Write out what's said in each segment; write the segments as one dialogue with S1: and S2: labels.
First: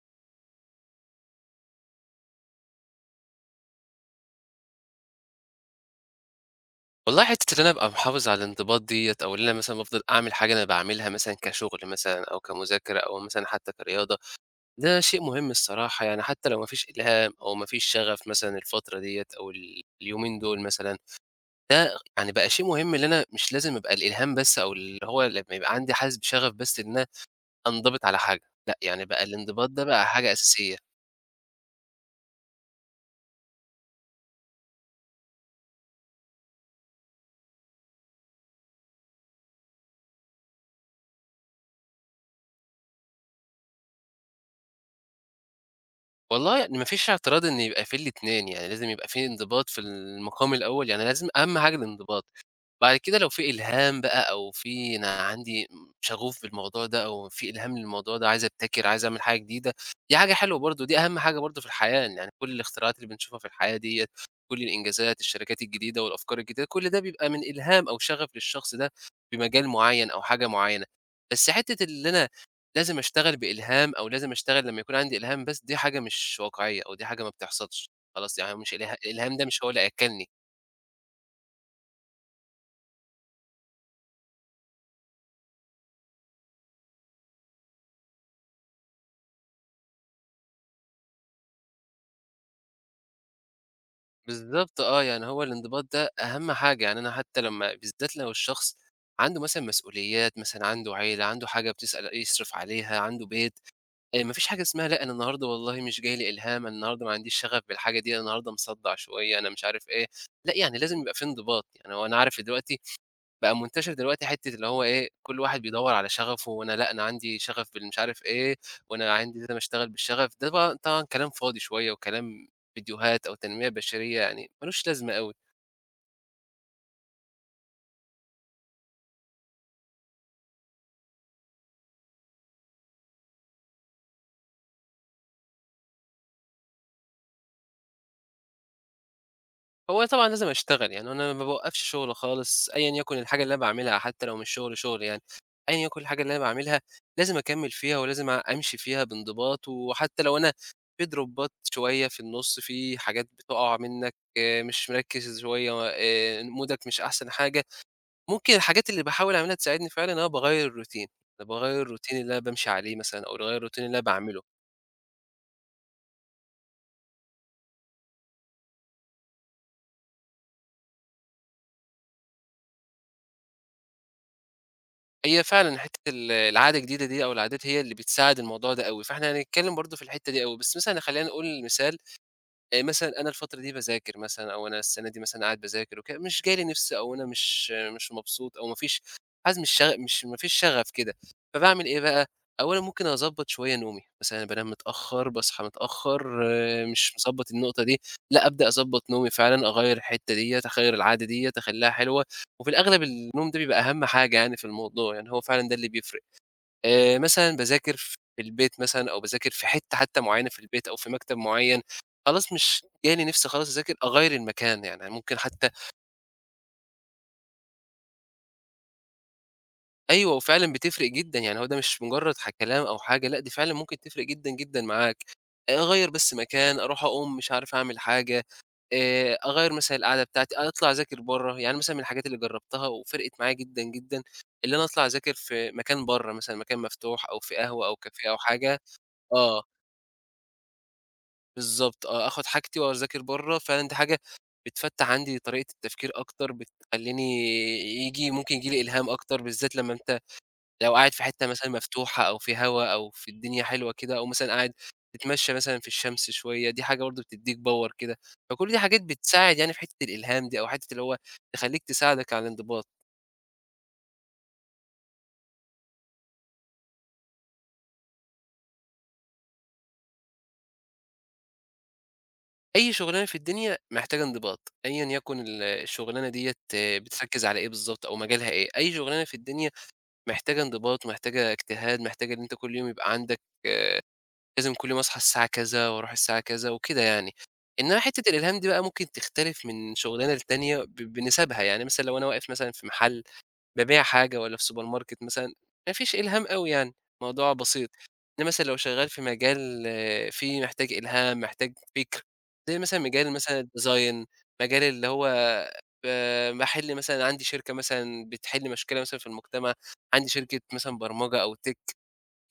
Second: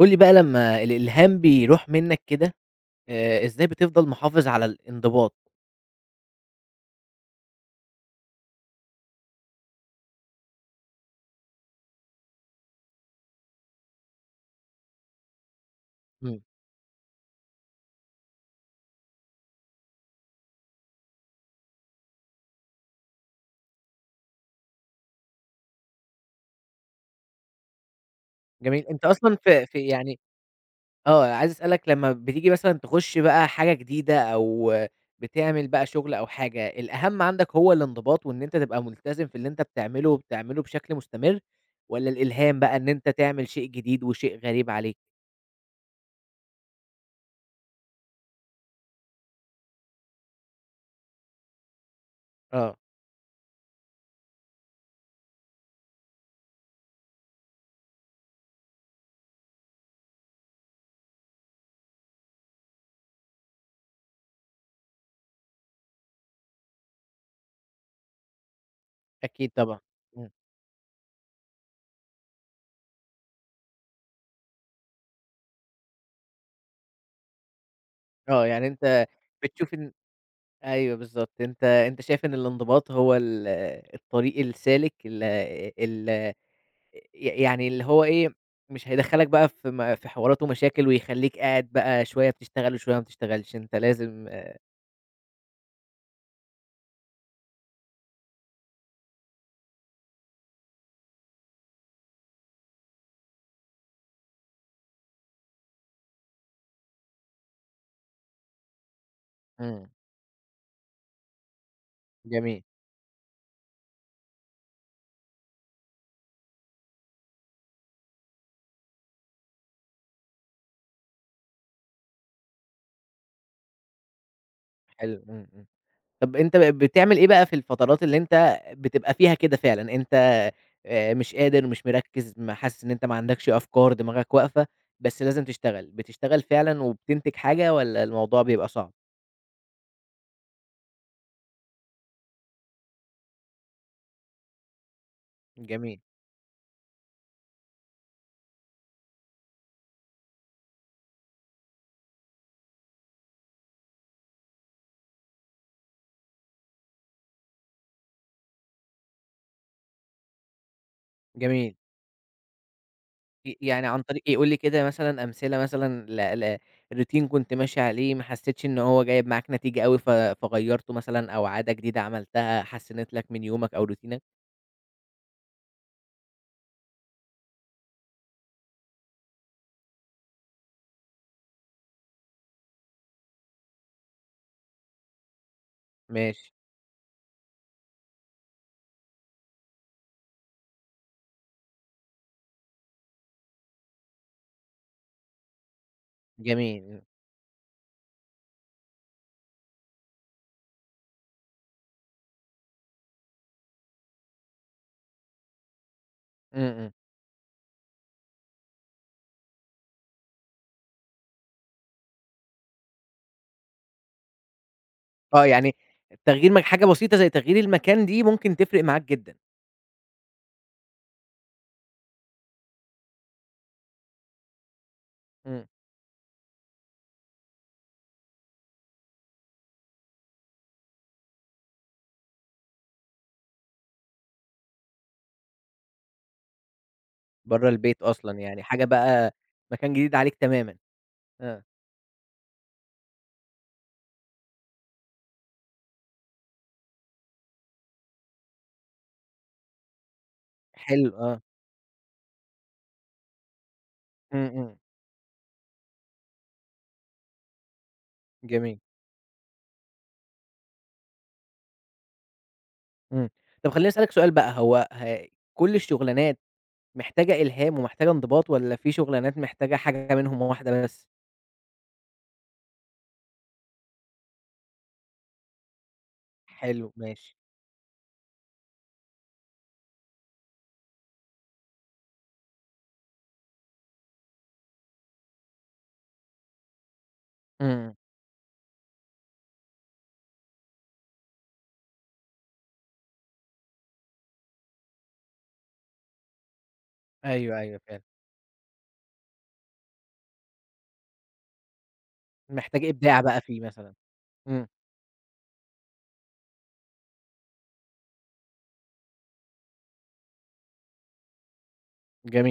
S1: قُل لي بقى لمّا الإلهام بيروح منّك كده، إزاي بتفضل محافظ على الانضباط؟
S2: والله حتّة إن أنا أبقى محافظ على الانضباط ديّة أو إن أنا مثلًا بافضل أعمل حاجة أنا باعملها مثلًا كشغل مثلًا أو كمذاكرة أو مثلًا حتّى كرياضة، ده شيء مهم الصراحة، يعني
S1: إمم.
S2: حتّى لو ما فيش إلهام أو ما فيش شغف مثلًا الفترة ديّة أو اليومين دول مثلًا، ده يعني بقى شيء مهم إن أنا مش لازم أبقى الإلهام بس أو اللي هو لمّا يبقى عندي حاسس بشغف بس إن أنا أنضبط على حاجة، لأ،
S1: جميل،
S2: يعني
S1: أنت
S2: بقى
S1: أصلًا في
S2: الانضباط ده
S1: في
S2: بقى
S1: يعني.
S2: حاجة أساسية.
S1: آه، عايز أسألك لمّا بتيجي مثلًا تخُش بقى حاجة جديدة أو بتعمل بقى شُغل أو حاجة، الأهم عندك هو الانضباط وإن أنت تبقى ملتزم في اللي أنت بتعمله وبتعمله بشكل مستمر، والّا الإلهام بقى إن أنت تعمل شيء جديد وشيء غريب عليك؟
S2: والله يعني ما فيش اعتراض إن يبقى في الاتنين، يعني لازم يبقى في انضباط في المقام الأول، يعني لازم أهم حاجة الانضباط.
S1: آه،
S2: بعد كده لو في إلهام بقى أو في أنا عندي شغوف بالموضوع ده أو في إلهام للموضوع ده عايز أبتكر، عايز أعمل حاجة جديدة، دي حاجة حلوة برضه، دي أهم حاجة برضه في الحياة، إن يعني كل الاختراعات اللي بنشوفها في الحياة ديّة، كل الإنجازات، الشركات الجديدة والأفكار الجديدة، كل ده بيبقى من إلهام أو شغف للشخص ده
S1: أكيد
S2: بمجال
S1: طبعًا.
S2: معيّن أو
S1: إمم.
S2: حاجة معيّنة. بس حتّة اللي أنا لازم أشتغل بإلهام أو لازم أشتغل لمّا يكون عندي إلهام بس، دي حاجة مش واقعية أو دي حاجة ما بتحصلش، خلاص
S1: آه،
S2: يعني
S1: يعني
S2: مش
S1: أنت
S2: الإلهام ده مش هو
S1: بتشوف
S2: اللي
S1: إن،
S2: هياكّلني.
S1: أيوه بالضبط، أنت شايف إن الانضباط هو الطريق السالك ال ال ي يعني اللي هو إيه، مش هيدخّلك بقى في حوارات ومشاكل ويخلّيك قاعد بقى شوية بتشتغل وشوية ما بتشتغلش، أنت لازم.
S2: بالضبط آه، يعني هو الانضباط ده أهم حاجة، يعني أنا حتى لمّا بالذات لو الشخص عنده مثلًا مسؤوليات، مثلًا عنده عيلة، عنده حاجة بتسأل يصرف عليها، عنده بيت، ما فيش حاجة اسمها لأ، أنا النهارده والله مش جاي لي إلهام، أنا النهارده ما عنديش شغف بالحاجة دي، أنا النهارده مصدّع شوية، أنا مش
S1: إمم،
S2: عارف إيه، لأ، يعني لازم يبقى في انضباط، يعني هو أنا عارف
S1: جميل،
S2: دلوقتي بقى منتشر دلوقتي حتة اللي هو إيه، كل واحد بيدوّر على شغفه، وأنا لأ، أنا عندي شغف بالمش عارف إيه، وأنا عندي لازم أشتغل بالشغف، ده بقى طبعًا كلام فاضي شوية وكلام فيديوهات أو تنمية بشرية يعني ما لوش لازمة
S1: حلو،
S2: أوي.
S1: إمم، إمم. طب أنت بتعمل إيه بقى في الفترات اللي أنت بتبقى فيها كده فعلًا، أنت مش قادر، مش مركّز، ما حاسس إن أنت ما عندكش أفكار، دماغك واقفة، بس لازم تشتغل، بتشتغل فعلًا وبتنتج حاجة والّا الموضوع بيبقى صعب؟
S2: هو أنا طبعًا لازم أشتغل، يعني أنا ما باوقّفش شغل خالص أيًا يكن الحاجة اللي أنا باعملها حتى لو مش شغل، شغل يعني، أيًا يكن
S1: جميل،
S2: الحاجة اللي أنا باعملها لازم أكمّل فيها ولازم أمشي فيها بانضباط، وحتى لو أنا في دروبات شوية في النُص، في حاجات بتُقع منّك، آه، مش مركّز شوية، مودك مش أحسن حاجة ممكن الحاجات اللي باحاول أعملها تساعدني فعلًا إن أنا باغيّر الروتين، أنا
S1: جميل.
S2: باغيّر الروتين اللي أنا بامشي عليه مثلًا أو باغيّر الروتين
S1: يعني
S2: اللي
S1: عن
S2: أنا
S1: طريق
S2: باعمله.
S1: يقول لي كده مثلًا أمثلة مثلًا ل ل routine كنت ماشي عليه ما حسيتش إن هو جايب معاك نتيجة أوي فغيّرته مثلًا أو عادة جديدة عملتها حسّنت لك من يومك أو روتينك؟
S2: هي فعلًا حتّة العادة الجديدة دي أو العادات هي اللي بتساعد الموضوع ده أوي، فإحنا هنتكلّم برضه في الحتّة دي أوي، بس مثلًا خلّينا نقول مثال مثلًا أنا الفترة دي باذاكر مثلًا أو أنا السنة دي مثلًا قاعد باذاكر وكده، مش
S1: ماشي،
S2: جاي لي نِفْس أو أنا مش مبسوط أو ما فيش حاسس مش شغ مش ما فيش شغف كده، فباعمل إيه بقى، أولًا ممكن أضبّط شوية نومي، مثلًا أنا بانام متأخّر، باصحى متأخّر، آه،
S1: جميل،
S2: مش مضبّط النقطة دي، لأ أبدأ أضبّط نومي فعلًا، أغيّر الحتّة ديّة، أغيّر العادة ديّة، أخلّيها حلوة، وفي الأغلب النوم ده بيبقى أهم حاجة يعني في الموضوع، يعني هو فعلًا ده اللي بيفرق.
S1: إمم، إمم.
S2: مثلًا باذاكر في البيت مثلًا أو باذاكر في حتّة معيّنة في البيت أو في مكتب معيّن، خلاص مش جالي نِفْس خلاص أذاكر، أغيّر المكان، يعني ممكن
S1: آه،
S2: حتّى
S1: يعني تغيير حاجة بسيطة زي تغيير المكان دي ممكن تفرق معاك جدًا.
S2: أيوه وفعلًا بتفرق جدًا، يعني هو ده مش مجرّد كلام أو حاجة، لأ دي فعلًا ممكن تفرق جدًا، جدًا معاك.
S1: إمم.
S2: أغيّر بس مكان، أروح أقوم مش عارف أعمل حاجة، أغيّر مثلًا القعدة بتاعتي، أطلع أذاكر برّه، يعني مثلًا من الحاجات اللي جرّبتها وفرقت معايا جدًا، جدًا، اللي أنا أطلع أذاكر في مكان برّه مثلًا، مكان مفتوح أو في
S1: برّه
S2: قهوة أو
S1: البيت
S2: كافيه
S1: أصلًا
S2: أو
S1: يعني
S2: حاجة
S1: حاجة بقى
S2: آه.
S1: مكان جديد عليك تمامًا، آه.
S2: بالضبط آه، آخُد حاجتي وأذاكر برّه، فعلًا دي حاجة بتفتَّح عندي طريقة التفكير أكتر، بتخلّيني ممكن ييجي لي إلهام أكتر، بالذات لمّا أنت لو
S1: حلو،
S2: قاعد في
S1: آه،
S2: حتّة مثلًا مفتوحة أو في هوا أو في الدنيا حلوة كده، أو
S1: إمم،
S2: مثلًا قاعد
S1: إمم،
S2: تتمشّى مثلًا في الشمس شوية، دي حاجة برضه بتدّيك power كده، فكل
S1: جميل،
S2: دي حاجات بتساعد يعني في حتّة الإلهام دي أو حتّة اللي هو تخلّيك تساعدك على الانضباط.
S1: إمم. طب خلّيني أسألك سؤال بقى، هو ه كل الشغلانات محتاجة إلهام ومحتاجة انضباط والّا في شغلانات محتاجة حاجة منهم واحدة بس؟
S2: أي شُغلانة في الدنيا محتاجة انضباط، أيًا يكن الشُغلانة ديّة
S1: حلو، ماشي.
S2: بتركّز على إيه بالضبط أو مجالها إيه، أي شُغلانة في الدنيا محتاجة انضباط، محتاجة اجتهاد، محتاجة إن أنت كل يوم يبقى عندك آه، لازم كل يوم أصحى الساعة كذا وأروح الساعة كذا وكده يعني.
S1: إمم.
S2: إنما حتة الإلهام دي بقى ممكن تختلف من شغلانة للتانية بنسبها، يعني مثلًا لو أنا واقف مثلًا في محل بابيع حاجة والّا في سوبر ماركت مثلًا، ما فيش إلهام أوي يعني، الموضوع
S1: أيوه، أيوه
S2: بسيط.
S1: فعلًا.
S2: إنما مثلًا لو شغال في مجال آه، فيه محتاج إلهام، محتاج فكر، زي
S1: محتاج
S2: مثلًا
S1: إبداع
S2: مجال
S1: بقى
S2: مثلًا
S1: فيه مثلًا.
S2: الdesign
S1: إمم،
S2: مجال اللي هو باحل مثلًا عندي شركة مثلًا بتحل مشكلة مثلًا في المجتمع، عندي شركة مثلًا برمجة أو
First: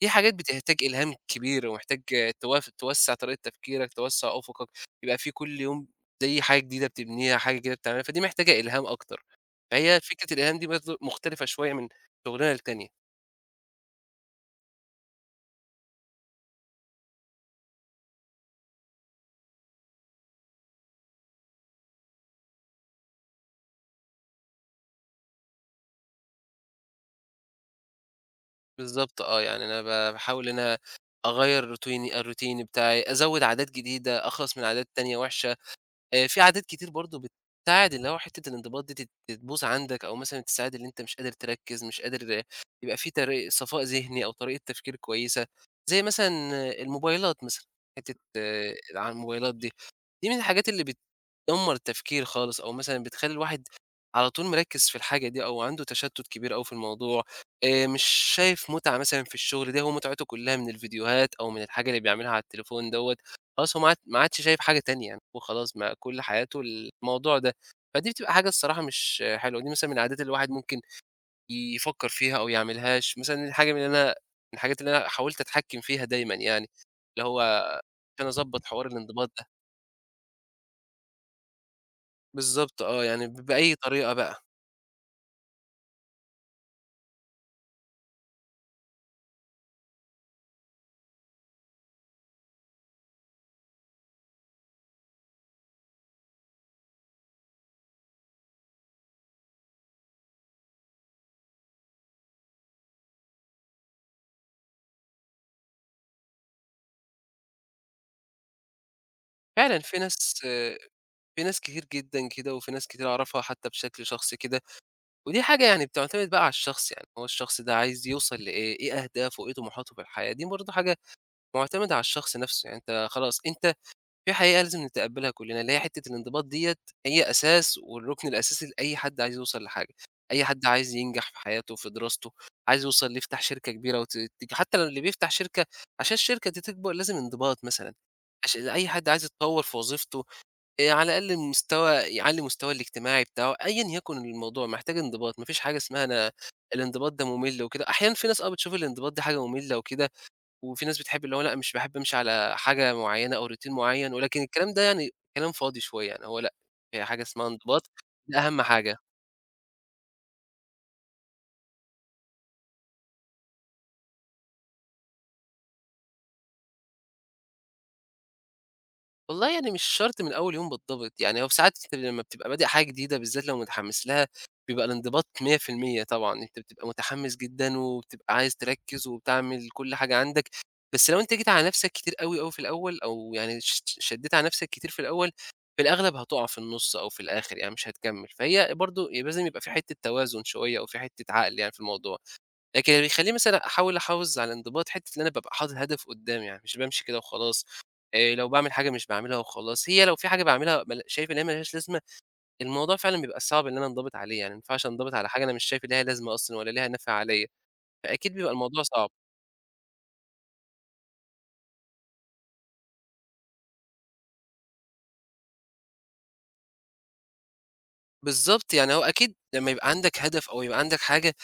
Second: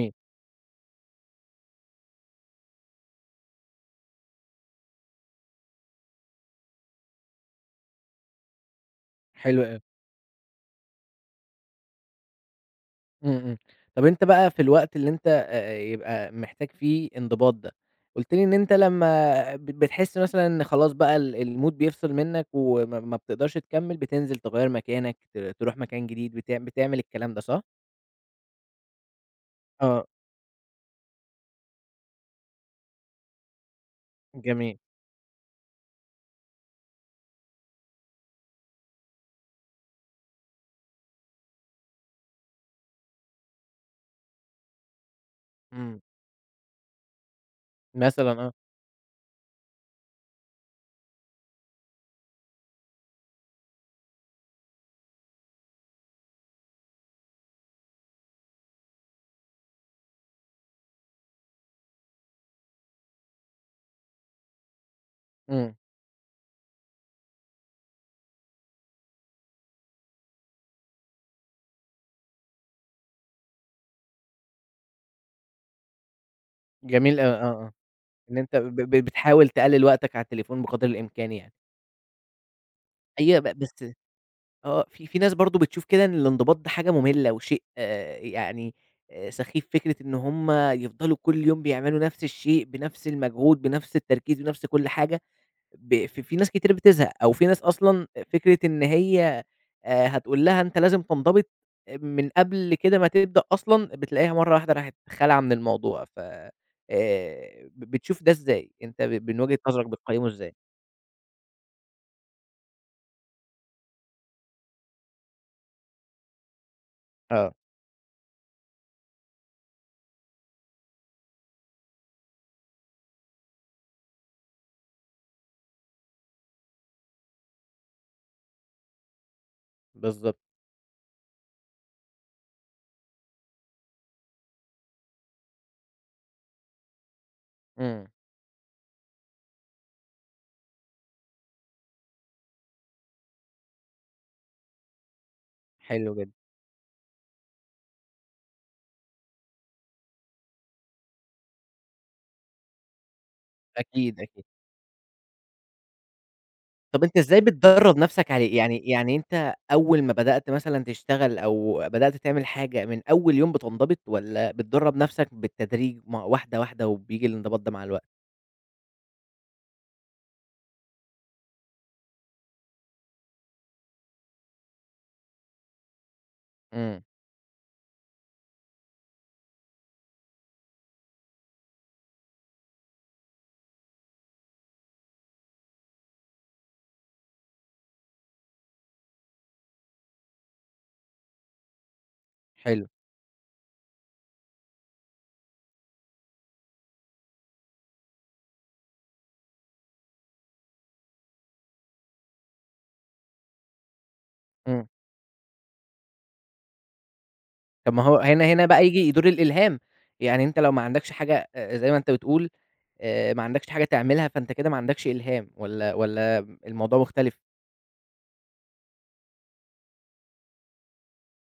S2: في حاجات بتحتاج إلهام كبير، ومحتاج توسّع طريقة تفكيرك، توسّع أفقك، يبقى في كل يوم زي حاجة جديدة بتبنيها، حاجة جديدة بتعملها، فدي محتاجة إلهام أكتر.
S1: حلو أوي.
S2: فهي فكرة الإلهام دي برضه مختلفة شوية من شغلانة للتانية.
S1: إمم، إمم. طب أنت بقى في الوقت اللي أنت يبقى محتاج فيه انضباط ده، قُلت لي إن أنت لمّا بتحس مثلًا إن خلاص بقى الMood بيفصل منّك وما ما بتقدرش تكمّل، بتنزل تغيّر مكانك، تروح مكان جديد، بتعمل الكلام ده صح؟
S2: بالضبط آه، يعني أنا
S1: آه،
S2: باحاول إن أنا أغيّر الروتين بتاعي، أزوّد عادات جديدة، أخلص من
S1: جميل.
S2: عادات تانية وحشة. في عادات كتير برضه بتساعد اللي هو حتّة الانضباط دي تبوظ عندك أو مثلًا تساعد اللي أنت مش قادر تركّز، مش قادر آه، يبقى في طريق صفاء ذهني أو طريقة تفكير كويسة،
S1: إمم،
S2: زي مثلًا آه، الموبايلات مثلًا، حتّة
S1: مثلًا آه،
S2: آه، على الموبايلات دي، دي من الحاجات اللي بتدمّر التفكير خالص أو مثلًا بتخلّي الواحد على طول مركّز في الحاجة دي أو عنده تشتُّت كبير أوي في الموضوع، مش شايف مُتعة مثلًا في الشغل، ده هو مُتعته كُلّها من الفيديوهات أو من الحاجة اللي بيعملها على التليفون دوّة. خلاص هو ما عادش شايف حاجة تانية يعني، هو
S1: إمم،
S2: خلاص ما كل حياته الموضوع ده، فدي بتبقى حاجة الصراحة مش حلوة، دي مثلًا من العادات اللي الواحد ممكن يفكّر فيها أو يعملهاش، مثلًا الحاجة من اللي أنا من الحاجات اللي أنا حاولت أتحكّم فيها دايمًا يعني،
S1: جميل
S2: اللي
S1: أوي،
S2: هو
S1: آه، آه.
S2: عشان
S1: إن أنت
S2: أضبّط
S1: ب
S2: حوار
S1: ب
S2: الانضباط ده،
S1: بتحاول تقلل وقتك على التليفون بقدر الإمكان يعني.
S2: بالضبط آه، يعني
S1: أيوه
S2: بأي
S1: بس.
S2: طريقة بقى،
S1: آه، في ناس برضه بتشوف كده إن الانضباط ده حاجة مملة وشيء يعني سخيف، فكرة إن هُم يفضلوا كل يوم بيعملوا نفس الشيء بنفس المجهود بنفس التركيز بنفس كل حاجة. في ناس كتير بتزهق، أو في ناس أصلًا فكرة إن هي هتقول لها أنت لازم تنضبط من قبل كده ما تبدأ أصلًا، بتلاقيها مرّة واحدة راحت خالعة من الموضوع، بتشوف ده إزاي؟ أنت من وجهة
S2: فعلًا
S1: نظرك
S2: في
S1: بتقيّمه
S2: ناس
S1: إزاي؟
S2: آه، في ناس كتير جدًا كده وفي ناس كتير أعرفها حتى بشكل شخصي كده، ودي حاجة يعني بتعتمد بقى على الشخص يعني، هو
S1: آه،
S2: الشخص ده عايز يوصل لإيه، إيه أهدافه، إيه طموحاته في الحياة، دي برضه حاجة مُعتمد على الشخص نَفْسه، يعني أنت في حقيقة لازم نتقبّلها كُلّنا، اللي هي حتّة الانضباط ديّة هي أساس والرُكن الأساسي لأي حد عايز يوصل لحاجة،
S1: بالضبط،
S2: أي حد عايز ينجح في حياته، في دراسته، عايز يوصل ليفتح شركة كبيرة وت ت حتّى لو اللي بيفتح شركة عشان الشركة دي تكبر لازم انضباط مثلًا،
S1: إمم،
S2: أي حد عايز يتطوّر في وظيفته على الأقل مستوى يعلّي مستواه الاجتماعي بتاعه، أيًا يكن الموضوع محتاج انضباط، ما فيش حاجة اسمها
S1: حلو
S2: أنا
S1: جدًا،
S2: الانضباط ده مُمِل وكده، أحيانًا في ناس آه بتشوف الانضباط ده حاجة مُمِلّة وكده وفي ناس بتحب اللي هو لأ، مش باحب أمشي على حاجة معيّنة أو روتين معيّن،
S1: أكيد،
S2: ولكن
S1: أكيد.
S2: الكلام ده يعني كلام فاضي شوية، يعني هو لأ، هي
S1: طَب أنت
S2: حاجة
S1: إزاي
S2: اسمها انضباط،
S1: بتدرّب نفْسك
S2: ده
S1: عليه؟
S2: أهم
S1: يعني
S2: حاجة.
S1: يعني أنت أول ما بدأت مثلًا تشتغل أو بدأت تعمل حاجة، من أول يوم بتنضبط والّا بتدرّب نفْسك بالتدريج مع واحدة، واحدة وبييجي الانضباط ده مع الوقت؟
S2: والله يعني مش شرط من أول يوم بالضبط، يعني هو في ساعات أنت لمّا بتبقى بادئ حاجة جديدة بالذات لو متحمّس لها، بيبقى الانضباط 100% طبعًا، أنت بتبقى
S1: إمم،
S2: متحمّس جدًا وبتبقى عايز تركّز وبتعمل كل حاجة عندك، بس لو أنت جيت على نَفْسك كتير أوي، أوي في الأول أو يعني شدّيت على نَفْسك كتير في الأول، في الأغلب هتُقع في النُص أو في الآخر يعني مش هتكمّل، فهي برضه لازم يبقى في حتّة توازن شوية أو في حتّة عقل يعني في الموضوع.
S1: حلو،
S2: لكن اللي بيخلّيني مثلًا أحاول أحافظ على الانضباط حتّة إن أنا بابقى حاطط هدف قدّامي، يعني مش بامشي كده وخلاص، لو باعمل حاجة مش باعملها وخلاص، هي لو في حاجة باعملها شايف إن هي ما لهاش لازمة، الموضوع فعلًا بيبقى صعب إن أنا أنضبط عليه، يعني ما ينفعش
S1: إمم.
S2: أنضبط على حاجة أنا مش شايف إن ليها لازمة أصلًا ولا ليها نَفْع عليّا،
S1: طب ما هو
S2: فأكيد بيبقى
S1: هنا
S2: الموضوع
S1: بقى
S2: صعب.
S1: ييجي دور الإلهام. يعني أنت لو ما عندكش حاجة زي ما أنت بتقول ما عندكش حاجة تعملها فأنت كده ما عندكش إلهام والّا الموضوع مختلف؟
S2: بالضبط، يعني هو أكيد لمّا يبقى عندك هدف أو يبقى عندك حاجة،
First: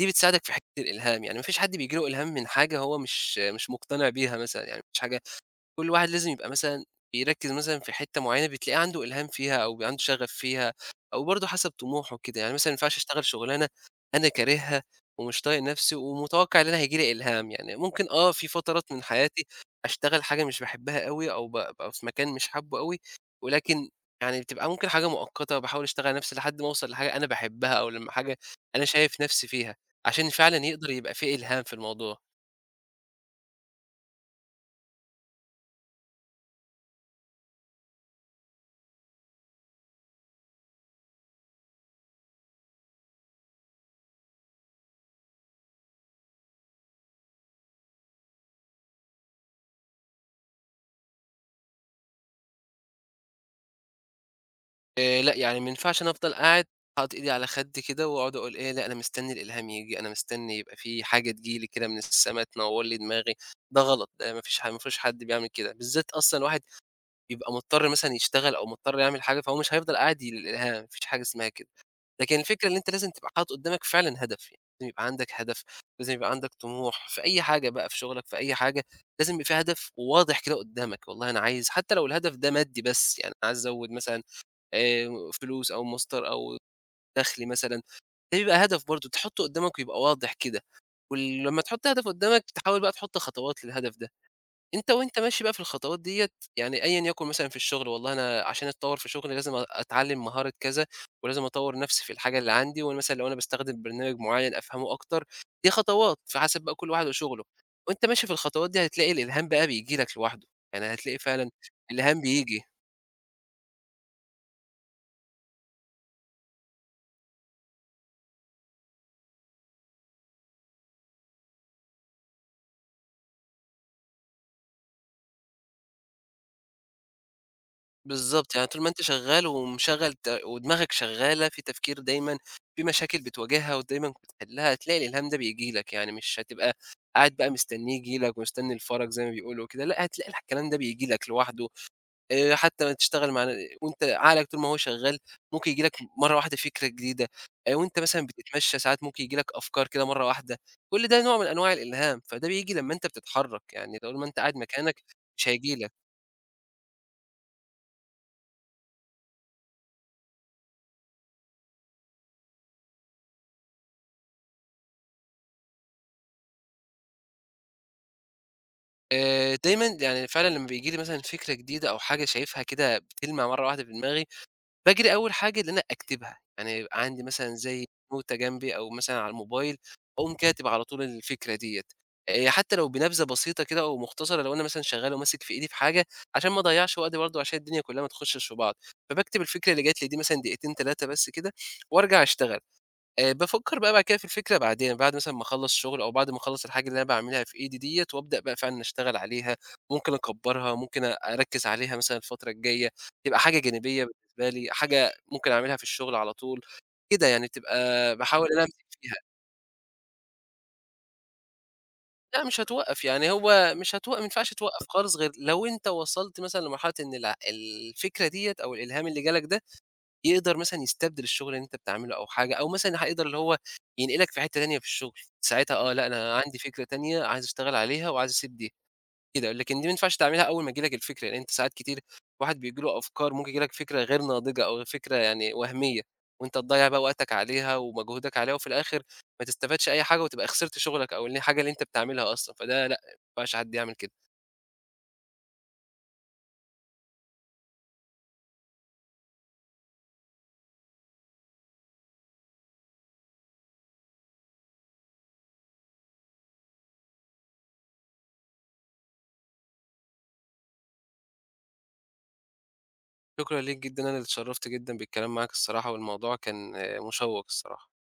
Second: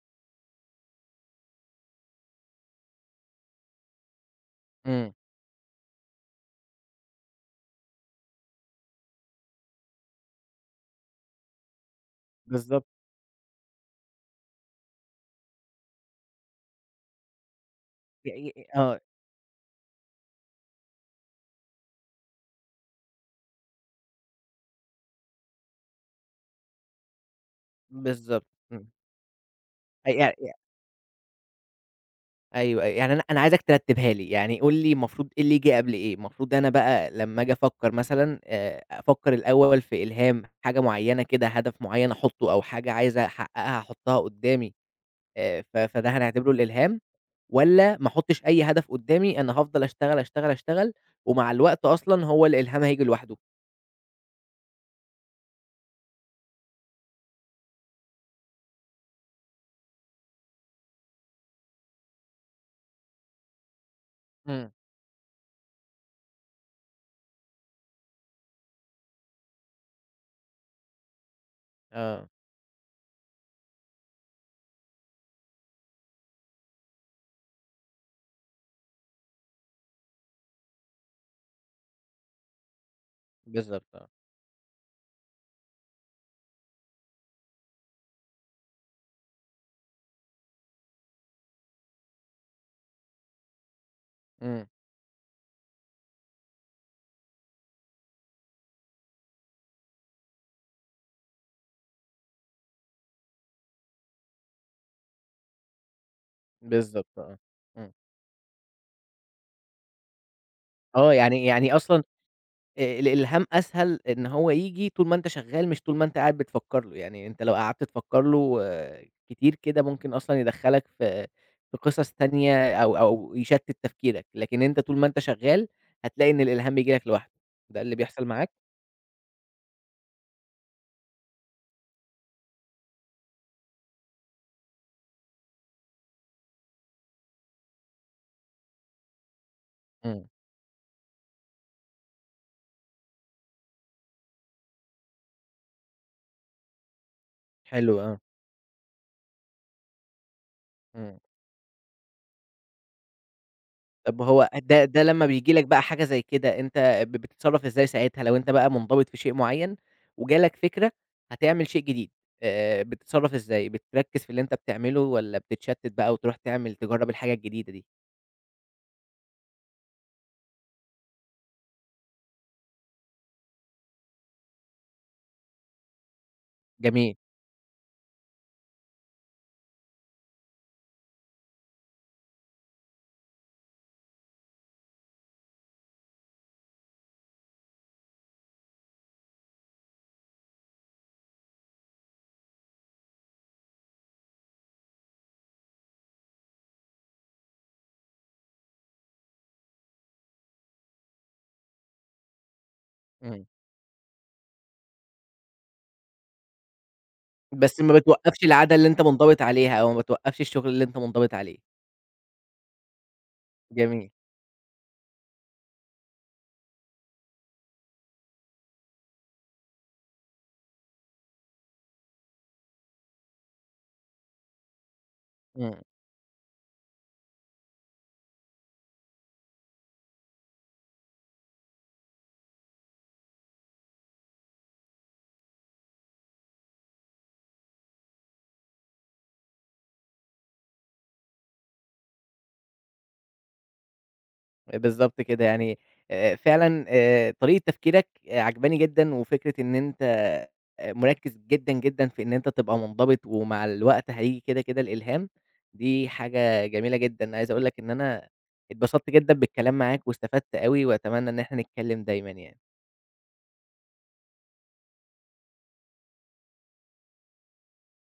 S2: دي بتساعدك في حتّة الإلهام، يعني ما فيش حد بييجي له إلهام من حاجة هو مش مقتنع بيها مثلًا، يعني ما فيش
S1: إمم.
S2: حاجة كل واحد لازم يبقى مثلًا بيركّز مثلًا في حتّة معيّنة بتلاقيه عنده إلهام فيها أو عنده شغف فيها، أو برضه حسب طموحه كده، يعني مثلًا ما
S1: بالضبط.
S2: ينفعش أشتغل شغلانة أنا كارهها ومش طايق نفسي ومتوقع إن أنا هييجي لي إلهام، يعني ممكن
S1: ي
S2: آه في
S1: ي
S2: فترات
S1: آه،
S2: من حياتي أشتغل حاجة مش باحبها أوي أو أبقى في مكان مش حابه أوي، ولكن يعني بتبقى ممكن حاجة مؤقتة باحاول أشتغل على نفسي لحد ما أوصل لحاجة أنا باحبها أو لمّا حاجة
S1: بالضبط،
S2: أنا
S1: إمم.
S2: شايف نفسي فيها،
S1: أ
S2: عشان
S1: يع يع
S2: فعلًا يقدر يبقى في إلهام في الموضوع.
S1: أيوه، أيوه، يعني أنا عايزك ترتبها لي، يعني قُل لي المفروض إيه اللي ييجي قبل إيه؟ المفروض أنا بقى لمّا آجي أفكّر مثلًا أفكّر الأول في إلهام، حاجة معيّنة كده، هدف معيّن أحطّه أو حاجة عايز أحققها أحطّها قدّامي، فده هنعتبره الإلهام؟ والّا ما احطش أي هدف قدّامي، أنا هافضل أشتغل، أشتغل، أشتغل، ومع الوقت أصلًا هو الإلهام هييجي لوحده؟
S2: لأ، يعني ما ينفعش أنا أفضل قاعد حاطط إيدي على خدّي كده وأقعد أقول إيه، لأ أنا مستني الإلهام ييجي، أنا مستني يبقى في حاجة تيجي لي كده من السما تنوّر لي دماغي، ده غلط، ده
S1: إمم،
S2: ما فيش حد بيعمل كده، بالذات أصلًا الواحد بيبقى مضطر مثلًا يشتغل أو مضطر يعمل حاجة، فهو مش هيفضل قاعد للإلهام، ما فيش حاجة اسمها كده،
S1: آه،
S2: لكن الفكرة إن أنت لازم تبقى حاطط قدّامك فعلًا هدف، يعني لازم يبقى عندك هدف، لازم يبقى عندك طموح في أي حاجة بقى، في شغلك، في أي حاجة، لازم يبقى في هدف واضح كده قدّامك، والله أنا عايز حتى لو الهدف ده مادي بس، يعني أنا عايز أزوّد
S1: بالضبط آه،
S2: مثلًا فلوس أو مصدر أو دخل مثلًا، ده بيبقى هدف برضه تحطه قدامك ويبقى واضح كده، ولمّا تحط هدف قدامك تحاول بقى تحط خطوات للهدف ده،
S1: إمم،
S2: أنت وأنت ماشي بقى في الخطوات ديّة يعني أيًا يكن مثلًا في الشغل والله أنا عشان أتطوّر في شغلي لازم أتعلّم مهارة كذا، ولازم أطوّر نفسي في الحاجة اللي عندي، وأنا مثلًا لو أنا باستخدم برنامج معيّن أفهمه أكتر، دي خطوات في حسب بقى كل واحد
S1: بالضبط آه،
S2: وشغله،
S1: إمم.
S2: وأنت ماشي في الخطوات دي هتلاقي الإلهام بقى بييجي لك لوحده، يعني
S1: آه،
S2: هتلاقي
S1: يعني
S2: فعلًا
S1: يعني أصلًا
S2: الإلهام بييجي.
S1: الإلهام أسهل إن هو ييجي طول ما أنت شغال، مش طول ما أنت قاعد بتفكّر له، يعني أنت لو قعدت تفكّر له آه، كتير كده ممكن أصلًا يدخّلك في قصص تانية أو يشتِّت تفكيرك، لكن أنت طول ما أنت شغال هتلاقي إن الإلهام بييجي لك لوحده، ده اللي بيحصل معاك؟
S2: بالضبط، يعني طول ما أنت شغّال ومشغّل د ودماغك شغّالة في تفكير دايمًا، في مشاكل بتواجهها ودايمًا بتحلّها، هتلاقي الإلهام ده بييجي لك، يعني مش هتبقى قاعد بقى مستنّيه ييجي لك ومستنّي الفَرَج زي ما بيقولوا وكده، لأ
S1: إمم،
S2: هتلاقي الكلام ده بييجي لك لوحده، حتى ما تشتغل مع ن وأنت عقلك طول ما هو شغّال ممكن ييجي لك مرّة واحدة فكرة جديدة، وأنت
S1: حلو آه،
S2: مثلًا بتتمشّى ساعات ممكن ييجي لك أفكار كده مرّة واحدة، كل
S1: إمم.
S2: ده نوع من أنواع الإلهام، فده بييجي لمّا أنت بتتحرّك، يعني طول
S1: طب ما
S2: ما أنت
S1: هو
S2: قاعد
S1: ده
S2: مكانك
S1: ده لمّا
S2: مش
S1: بييجي لك
S2: هييجي
S1: بقى
S2: لك.
S1: حاجة زي كده، أنت بتتصرّف إزاي ساعتها؟ لو أنت بقى منضبط في شيء معيّن وجالك فكرة هتعمل شيء جديد، بتتصرّف إزاي؟ بتركّز في اللي أنت بتعمله والّا بتتشتت بقى وتروح تعمل تجرّب الحاجة الجديدة دي؟
S2: دايمًا يعني فعلًا لمّا بييجي لي مثلًا فكرة جديدة أو حاجة شايفها كده بتلمع مرّة واحدة في دماغي، باجري أول حاجة إن أنا أكتبها، يعني يبقى
S1: جميل،
S2: عندي مثلًا زي نوتة جنبي أو مثلًا على الموبايل، أقوم كاتب على طول الفكرة ديّة، حتى لو بنبذة بسيطة كده أو مختصرة لو أنا مثلًا شغّال وماسك في إيدي في حاجة، عشان ما أضيّعش وقتي برضه عشان الدنيا كلّها ما تخشش في بعض، فباكتب الفكرة اللي جات لي دي مثلًا دقيقتين 3 بس كده وارجع أشتغل. بافكّر بقى بعد كده في الفكرة بعدين، بعد مثلًا ما أخلّص شغل أو بعد ما أخلّص الحاجة اللي أنا باعملها في إيدي ديّة وأبدأ بقى فعلًا أشتغل عليها، ممكن أكبّرها، ممكن أركّز عليها مثلًا الفترة الجاية، تبقى
S1: إمم.
S2: حاجة جانبية بالنسبة لي، حاجة ممكن أعملها في الشغل على طول، كده يعني
S1: بس ما
S2: بتبقى
S1: بتوقّفش
S2: باحاول إن أنا
S1: العادة
S2: أمسك
S1: اللي أنت
S2: فيها.
S1: منضبط عليها أو ما بتوقّفش الشغل اللي أنت منضبط عليه.
S2: لأ مش هتوقّف، يعني هو مش
S1: جميل،
S2: هتوق ما ينفعش توقّف خالص غير لو أنت وصلت مثلًا لمرحلة إن الفكرة ديّة أو الإلهام اللي جالك ده يقدر مثلًا يستبدل الشغل اللي أنت بتعمله أو حاجة، أو مثلًا هيقدر اللي هو ينقلك في حتّة تانية في الشغل، ساعتها
S1: إمم.
S2: آه، لأ أنا عندي فكرة تانية عايز أشتغل عليها وعايز أسيب دي، كده، لكن دي ما ينفعش تعملها أول ما ييجي لك الفكرة، لأن أنت ساعات كتير الواحد بييجي له أفكار ممكن ييجي لك فكرة غير ناضجة أو فكرة يعني وهمية، وأنت تضيّع بقى وقتك عليها ومجهودك عليها، وفي الآخر ما تستفادش أي حاجة وتبقى خسرت شغلك أو الحاجة اللي أنت بتعملها أصلًا، فده لأ، ما ينفعش حد يعمل كده.
S1: بالضبط كده، يعني فعلًا طريقة تفكيرك عاجباني جدًا، وفكرة إن أنت مركّز جدًا، جدًا في إن أنت تبقى منضبط، ومع الوقت هييجي كده الإلهام. دي حاجة جميلة جدًا. عايز أقول لك إن أنا اتبسطت جدًا بالكلام معاك، واستفدت أوي، وأتمنى إن إحنا نتكلم دايمًا يعني.
S2: شكرًا ليك جدًا، أنا اللي اتشرفت جدًا بالكلام معاك الصراحة، والموضوع كان آه، مشوّق الصراحة.